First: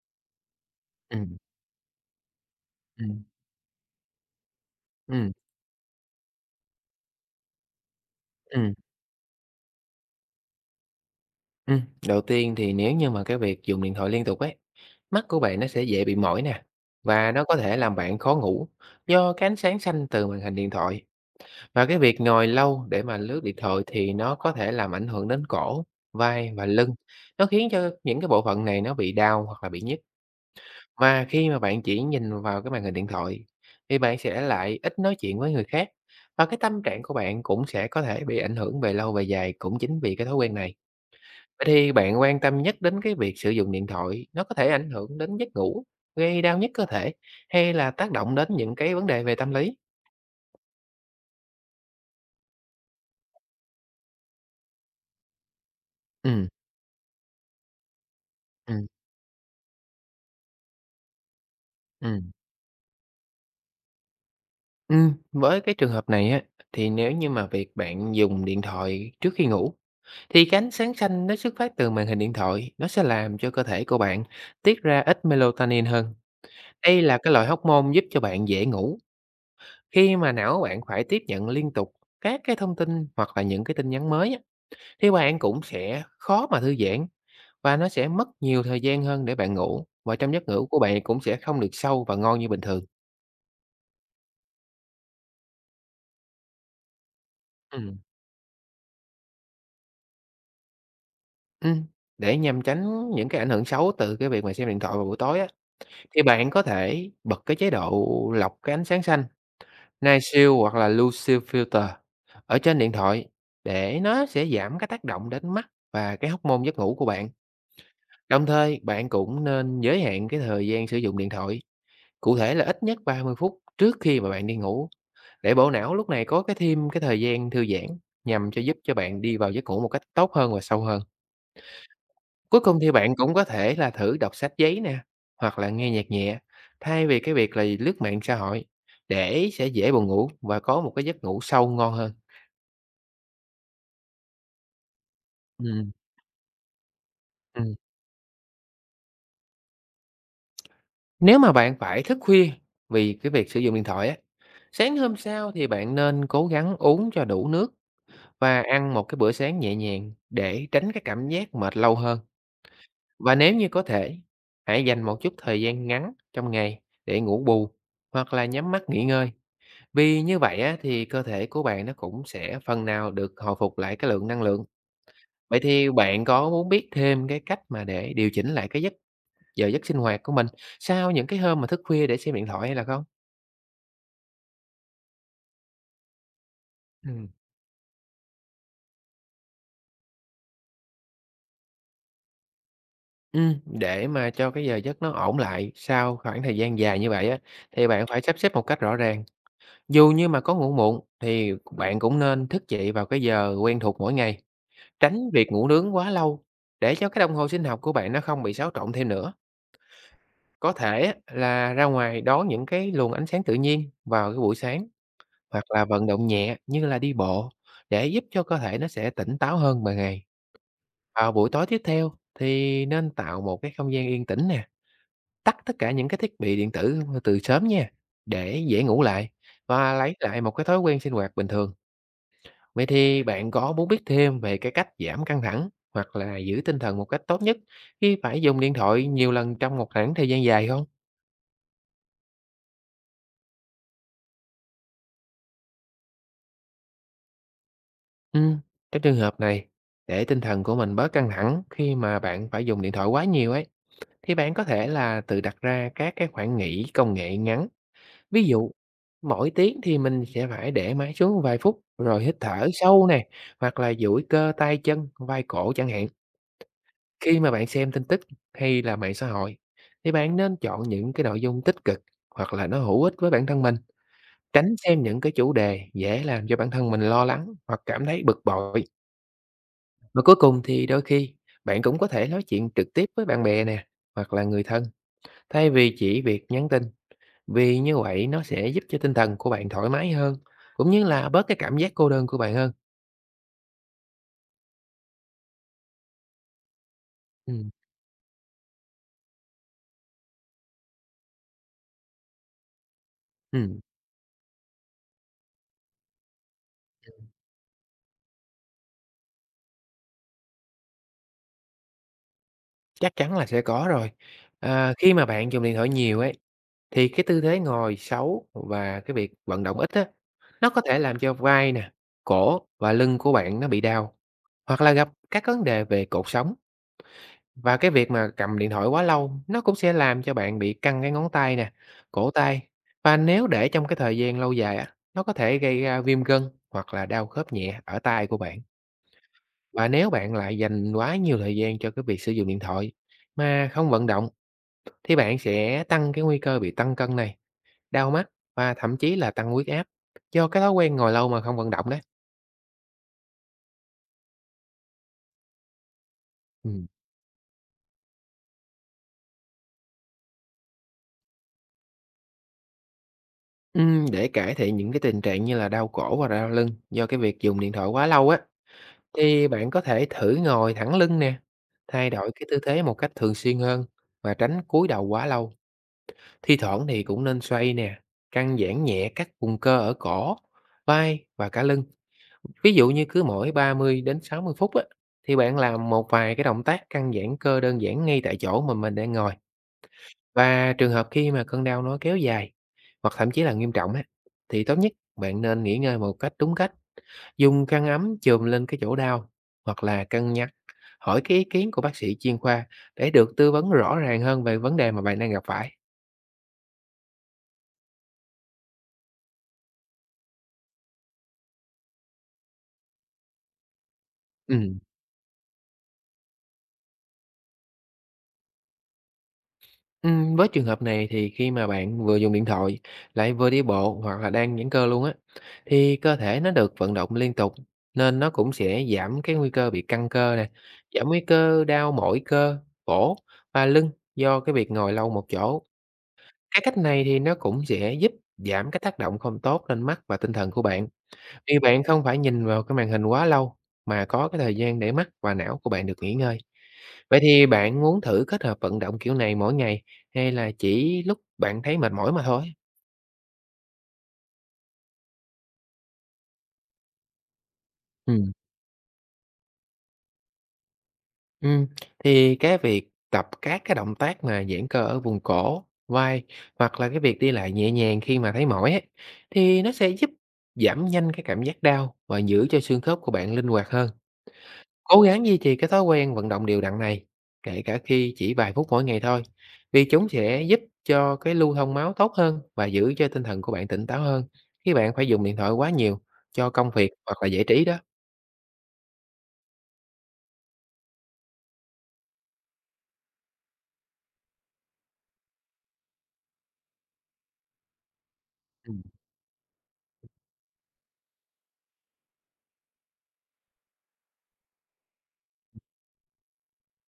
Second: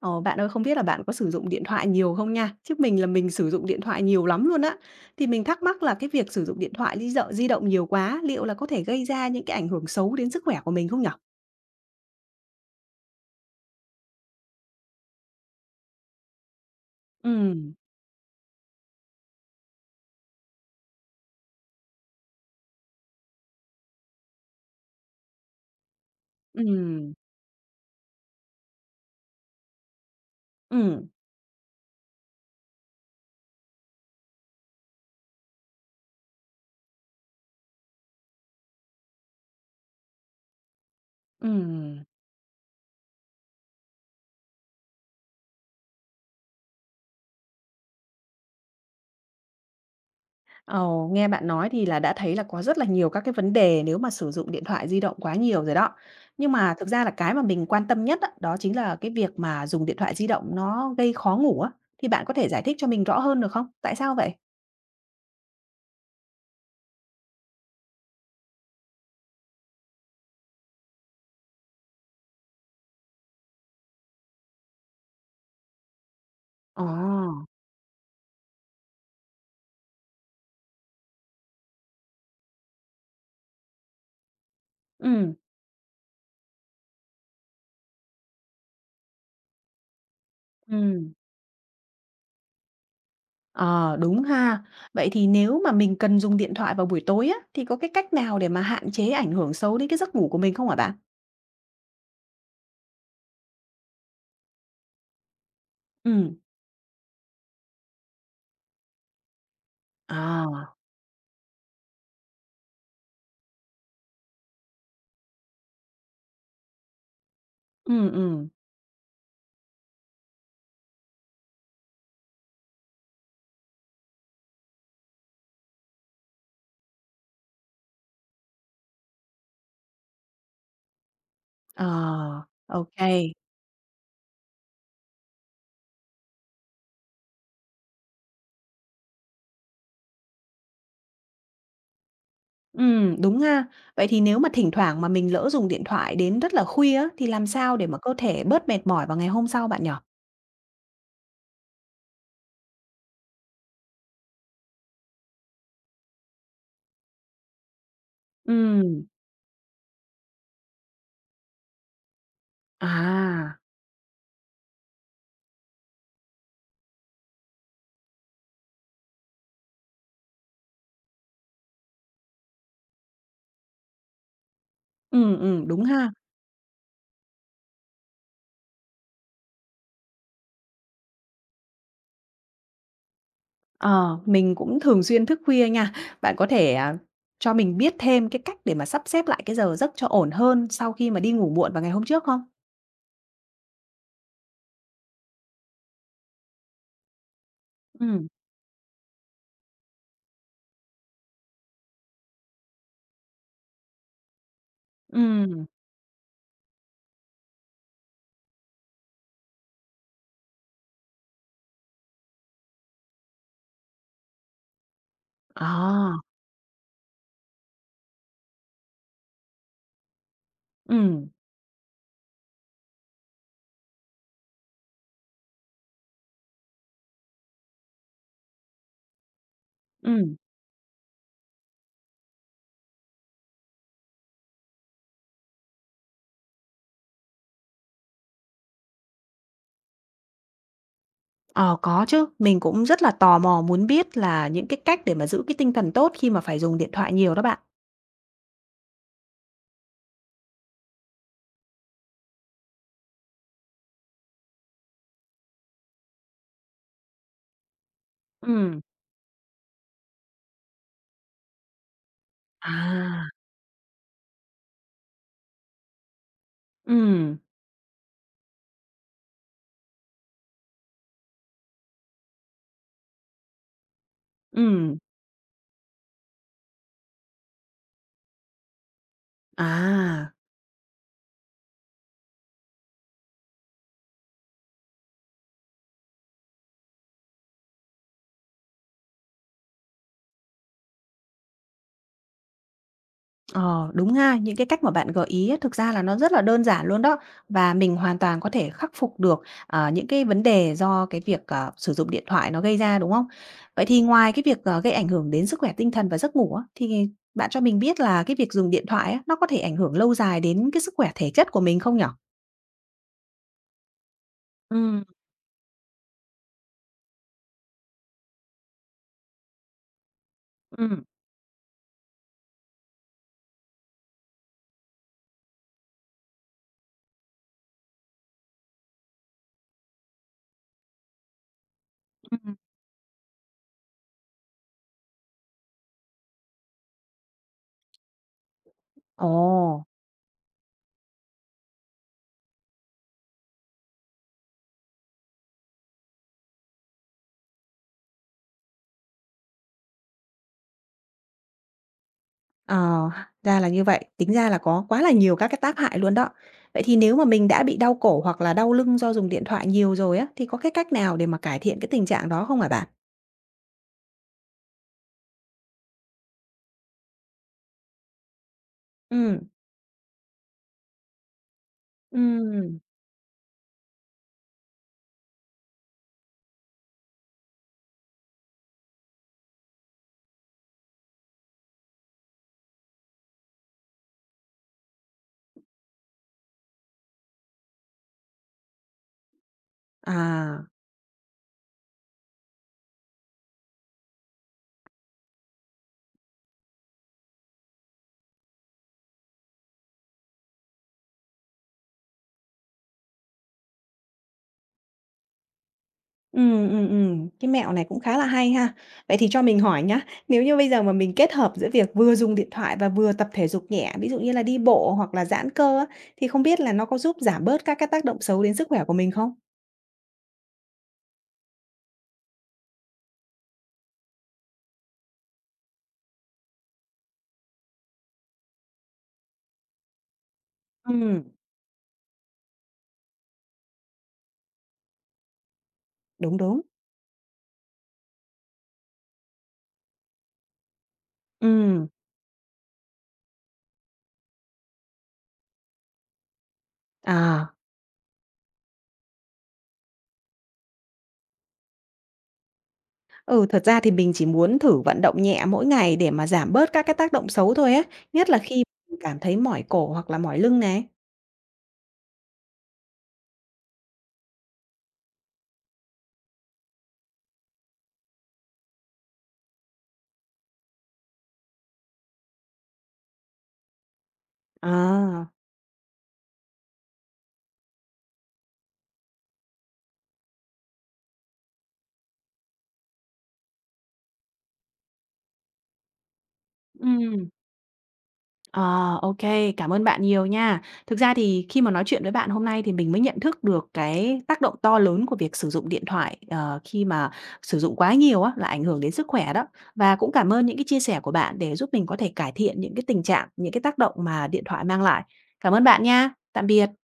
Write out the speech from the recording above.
Ờ, Bạn ơi, không biết là bạn có sử Ừm, dụng điện thoại nhiều không nha? Chứ mình là ừm, mình sử dụng điện thoại nhiều lắm luôn á. Thì ừm, mình thắc mắc là cái việc sử dụng điện thoại di dợ di động nhiều quá, liệu là có ừm, thể gây ra những cái ảnh hưởng xấu đến sức khỏe của mình không nhở? ừm. Đầu tiên thì nếu như mà cái việc dùng điện thoại liên tục ấy, mắt của bạn nó sẽ dễ bị mỏi nè, và nó có Ừm, thể làm bạn khó ngủ do cái ánh sáng xanh từ màn hình điện thoại. Và cái việc ngồi lâu để mà lướt điện thoại thì nó có thể làm ảnh hưởng đến cổ, vai và lưng. ừm, Nó khiến cho những cái bộ phận này nó bị đau hoặc là bị nhức. ừm, Và khi mà bạn chỉ nhìn vào cái màn hình điện thoại thì bạn sẽ lại ít nói chuyện với người khác, và cái tâm trạng của bạn cũng sẽ có thể bị ảnh hưởng về lâu về dài cũng chính vì cái thói quen này. Vậy thì ừm. bạn quan tâm nhất đến cái việc sử dụng điện thoại nó có thể ảnh hưởng đến giấc ngủ, gây đau nhức cơ thể, hay là tác động đến những cái vấn đề về tâm lý? Ồ, nghe bạn nói thì là đã thấy là có rất là nhiều các cái vấn đề nếu mà sử dụng điện thoại di động quá nhiều rồi đó. Ừ, Nhưng mà thực ra là cái mà mình quan tâm nhất á, đó ừ, chính là cái việc mà dùng điện thoại di động nó gây khó ngủ á. Thì ừ. bạn có thể giải thích cho mình rõ hơn được không? Tại sao vậy? Với cái trường hợp này á, thì nếu như mà việc bạn dùng điện thoại trước khi ngủ, thì cái ánh sáng xanh nó xuất phát từ màn hình điện thoại, nó sẽ làm cho cơ thể của bạn tiết ra ít melatonin hơn. Ồ, Đây là cái loại hormone giúp cho bạn dễ ngủ, khi mà não bạn phải tiếp nhận liên tục các cái thông tin hoặc là những cái tin nhắn mới á. Thì ừ. bạn cũng sẽ khó mà thư giãn, và nó sẽ mất nhiều thời gian hơn để bạn ngủ, và trong giấc ngủ của bạn Ừm, cũng sẽ không được sâu và ngon như bình thường. ờ, Đúng ha. Vậy thì nếu mà mình cần dùng điện thoại vào buổi tối á, thì có cái Ừm. cách nào để mà hạn chế ảnh hưởng xấu đến cái giấc ngủ của mình không hả bạn? Ừm, để nhằm tránh những cái ảnh hưởng xấu từ cái việc mà xem điện thoại vào buổi tối á, thì Ừm, bạn có thể bật cái chế độ lọc cái ánh sáng xanh, Night Shield à, hoặc là Blue Shield Filter ở trên điện thoại, để nó sẽ giảm cái tác động đến mắt và cái hormone giấc ngủ của bạn. ừm, Đồng ừm, thời, bạn cũng nên giới hạn cái thời gian sử dụng điện thoại, cụ thể là ít nhất 30 phút trước khi mà bạn đi ngủ. Để bộ não lúc này có cái thêm cái thời gian thư giãn, nhằm cho giúp cho bạn đi vào giấc ngủ một cách tốt hơn và sâu hơn. ờ, Cuối cùng ok thì bạn kê. cũng có thể là thử đọc sách giấy nè, hoặc là nghe nhạc nhẹ, thay vì cái việc là lướt mạng xã hội, để sẽ dễ buồn ngủ và có một cái giấc ngủ sâu ngon hơn. Đúng ha. Vậy thì nếu mà thỉnh thoảng mà mình lỡ dùng điện Ừm, thoại đến rất là khuya á, thì làm ừm. sao để mà cơ thể bớt mệt mỏi vào ngày hôm sau bạn nhỉ? Nếu mà bạn phải thức khuya vì cái việc sử dụng điện thoại á, sáng hôm sau thì bạn nên cố gắng uống cho đủ nước và ăn một Ừm, cái bữa sáng nhẹ nhàng để tránh cái cảm giác mệt lâu hơn. Và nếu à, như có thể, hãy dành một chút thời gian ngắn trong ngày để ngủ bù hoặc là nhắm mắt nghỉ ngơi. Vì như vậy á, thì cơ thể của bạn nó cũng sẽ phần nào được hồi phục lại cái lượng năng lượng. Vậy đúng thì ha. bạn có muốn biết thêm cái cách mà để điều chỉnh lại cái giờ giấc sinh hoạt của mình sau những cái hôm mà thức khuya để xem điện thoại hay là không? Ờ, mình cũng thường xuyên thức khuya nha. Bạn có thể, Ừm. cho mình biết thêm cái cách để mà sắp xếp lại cái giờ giấc cho ổn hơn sau khi mà đi ngủ muộn vào ngày hôm trước không? Để mà cho cái giờ giấc nó ổn lại sau khoảng thời gian dài như vậy á, thì bạn phải Ừm, sắp xếp một cách rõ ràng. Dù như mà có ngủ muộn thì bạn cũng nên thức dậy vào cái giờ quen thuộc mỗi ngày, tránh việc ừm, ngủ nướng quá lâu, để cho cái đồng hồ sinh học của bạn nó không bị xáo trộn thêm nữa. Có thể á, là ra ngoài đón những cái luồng ánh sáng tự nhiên vào cái buổi sáng, hoặc là vận à, động nhẹ như là đi bộ, để giúp cho cơ thể nó sẽ tỉnh táo hơn ban ngày. ừm, Vào buổi tối tiếp theo thì nên tạo một cái không gian yên tĩnh nè, tắt tất cả những cái thiết bị điện tử từ sớm nha, để dễ ngủ lại và lấy ừm. lại một cái thói quen sinh hoạt bình thường. Vậy thì bạn có muốn biết thêm về cái cách giảm căng thẳng hoặc là giữ tinh thần một cách tốt nhất khi phải dùng điện thoại nhiều lần trong một khoảng thời gian dài không? Ờ, có chứ, mình cũng rất là tò mò muốn biết là những cái cách để mà giữ cái tinh thần tốt khi mà phải dùng điện thoại nhiều đó bạn. Ừ, trong trường hợp này, để tinh thần của mình bớt căng thẳng khi mà bạn phải dùng điện thoại quá nhiều ấy, thì bạn có thể là tự đặt ra các cái khoảng nghỉ công nghệ ngắn. Ví dụ, Ừm, mỗi tiếng thì mình sẽ phải để máy xuống vài phút rồi hít thở sâu à, này, hoặc là duỗi cơ tay chân, vai cổ chẳng hạn. ừm, Khi mà bạn xem tin tức hay là mạng xã hội, thì bạn nên chọn những cái nội dung tích cực hoặc là nó hữu ích với bản thân mình, tránh ừm, xem những cái chủ đề dễ làm cho bản thân mình lo lắng hoặc cảm thấy bực bội. Và à. cuối cùng thì đôi khi bạn cũng có thể nói chuyện trực tiếp với bạn bè nè, hoặc là người thân, thay vì chỉ việc nhắn tin, vì như vậy nó sẽ giúp cho tinh thần của bạn thoải mái hơn, cũng như là bớt cái cảm giác cô đơn của bạn hơn. Ờ, Đúng ha, những cái cách mà bạn gợi ý á, thực ra là nó rất là đơn giản luôn đó Ừm, và mình hoàn toàn có thể khắc phục được, những cái vấn đề do cái việc, sử dụng điện thoại nó gây ra, đúng không? ừm. Vậy thì ngoài cái việc, gây ảnh hưởng đến sức khỏe tinh thần và giấc ngủ á, thì bạn cho mình biết là cái việc dùng điện thoại á, nó có thể ảnh hưởng lâu dài đến cái sức khỏe thể chất của mình không nhỉ? Chắc chắn là sẽ có rồi. À, Ừm, khi mà bạn dùng điện thoại nhiều ấy, thì cái tư thế ngồi xấu và cái việc vận động ít á, nó có thể ừm, làm cho vai nè, cổ và lưng của bạn nó bị đau, hoặc là gặp các vấn đề về cột sống. Và cái việc mà cầm điện thoại quá lâu, nó cũng sẽ làm cho bạn bị căng cái ngón tay nè, cổ ừm. tay. Và nếu để trong cái thời gian lâu dài á, nó có thể gây ra viêm gân hoặc là đau khớp nhẹ ở tay của bạn. Ồ. Và nếu bạn lại dành quá nhiều thời gian cho cái việc sử dụng điện thoại mà không vận động, thì bạn sẽ tăng cái nguy cơ bị tăng cân này, đau mắt, và thậm chí là tăng huyết áp do cái thói quen ngồi lâu mà không vận động đấy. Ờ, ra là như vậy, tính ra là có quá là nhiều các cái tác hại luôn đó. Vậy Ừ. thì nếu mà mình đã bị đau cổ hoặc là đau lưng do dùng điện thoại nhiều rồi á, thì có cái cách nào để mà cải thiện cái tình trạng đó không hả bạn? Để cải thiện những cái tình trạng như là đau cổ và đau lưng do cái việc dùng điện thoại quá lâu á, ừ thì bạn có thể thử ngồi thẳng lưng nè, thay đổi cái tư ừ thế một cách thường xuyên hơn, và tránh cúi đầu quá lâu. Thi thoảng thì cũng nên xoay nè, căng giãn nhẹ các vùng cơ ở cổ, vai và cả lưng. Ví dụ như cứ mỗi 30 đến 60 phút á, thì bạn làm một vài cái động tác căng giãn cơ đơn giản ngay tại chỗ mà mình đang ngồi. à, Và trường hợp khi mà cơn đau nó kéo dài hoặc thậm chí là nghiêm trọng á, thì tốt nhất bạn nên nghỉ ngơi một cách đúng cách, dùng khăn ấm chùm lên cái chỗ đau, hoặc là cân nhắc hỏi cái ý kiến của bác sĩ chuyên khoa để được tư vấn rõ ràng hơn về vấn đề mà bạn đang gặp phải. Ừ cái mẹo này cũng khá là hay ha. Vậy thì cho mình hỏi nhá, nếu như bây giờ mà mình kết hợp giữa việc vừa dùng điện thoại và vừa tập thể dục nhẹ, ví dụ như là đi Ừ. bộ hoặc là giãn cơ á, thì không biết là nó có giúp giảm bớt các cái tác động xấu đến sức khỏe của mình không? Với trường hợp này thì khi mà bạn vừa dùng điện thoại, lại vừa đi bộ hoặc là đang giãn cơ luôn á, thì cơ thể nó được vận động liên tục, nên nó cũng sẽ giảm cái nguy cơ bị căng cơ nè, ừ giảm nguy cơ đau mỏi cơ, cổ và lưng do cái việc ngồi lâu một chỗ. Đúng, đúng. Cái cách này thì nó cũng sẽ giúp giảm cái tác động không tốt lên mắt và tinh thần của bạn. Thì bạn ừ không phải nhìn vào cái màn hình quá lâu, mà có cái thời gian để mắt và não của bạn được nghỉ ngơi. Vậy thì à. bạn muốn thử kết hợp vận động kiểu này mỗi ngày hay là chỉ lúc bạn thấy mệt mỏi mà thôi? Ừ, thật ra thì mình chỉ muốn thử vận động nhẹ mỗi ngày để mà giảm bớt các cái tác động xấu thôi á, nhất Ừm. là khi mình cảm thấy mỏi cổ hoặc là mỏi lưng này. Ừm, thì cái việc tập các cái động tác mà giãn cơ ở vùng cổ, vai, hoặc là cái việc đi lại nhẹ nhàng khi mà thấy mỏi ấy, thì nó sẽ giúp giảm nhanh cái cảm giác đau và giữ cho xương khớp của bạn linh hoạt hơn. Cố gắng À. duy trì cái thói quen vận động đều đặn này, kể cả khi chỉ vài phút mỗi ngày thôi, vì chúng sẽ giúp cho cái lưu thông máu tốt hơn và giữ cho tinh thần của bạn tỉnh táo hơn khi bạn phải dùng điện thoại quá nhiều cho công việc hoặc là Ừm, giải trí đó. ờ, ok, cảm ơn bạn nhiều nha. Thực ra thì khi mà nói chuyện với bạn hôm nay thì mình mới nhận thức được cái tác động to lớn của việc sử dụng điện thoại, khi mà sử dụng quá nhiều á, là ảnh hưởng đến sức khỏe đó. Và cũng cảm ơn những cái chia sẻ của bạn để giúp mình có thể cải thiện những cái tình trạng, những cái tác động mà điện thoại mang lại. Cảm ơn bạn nha. Tạm biệt.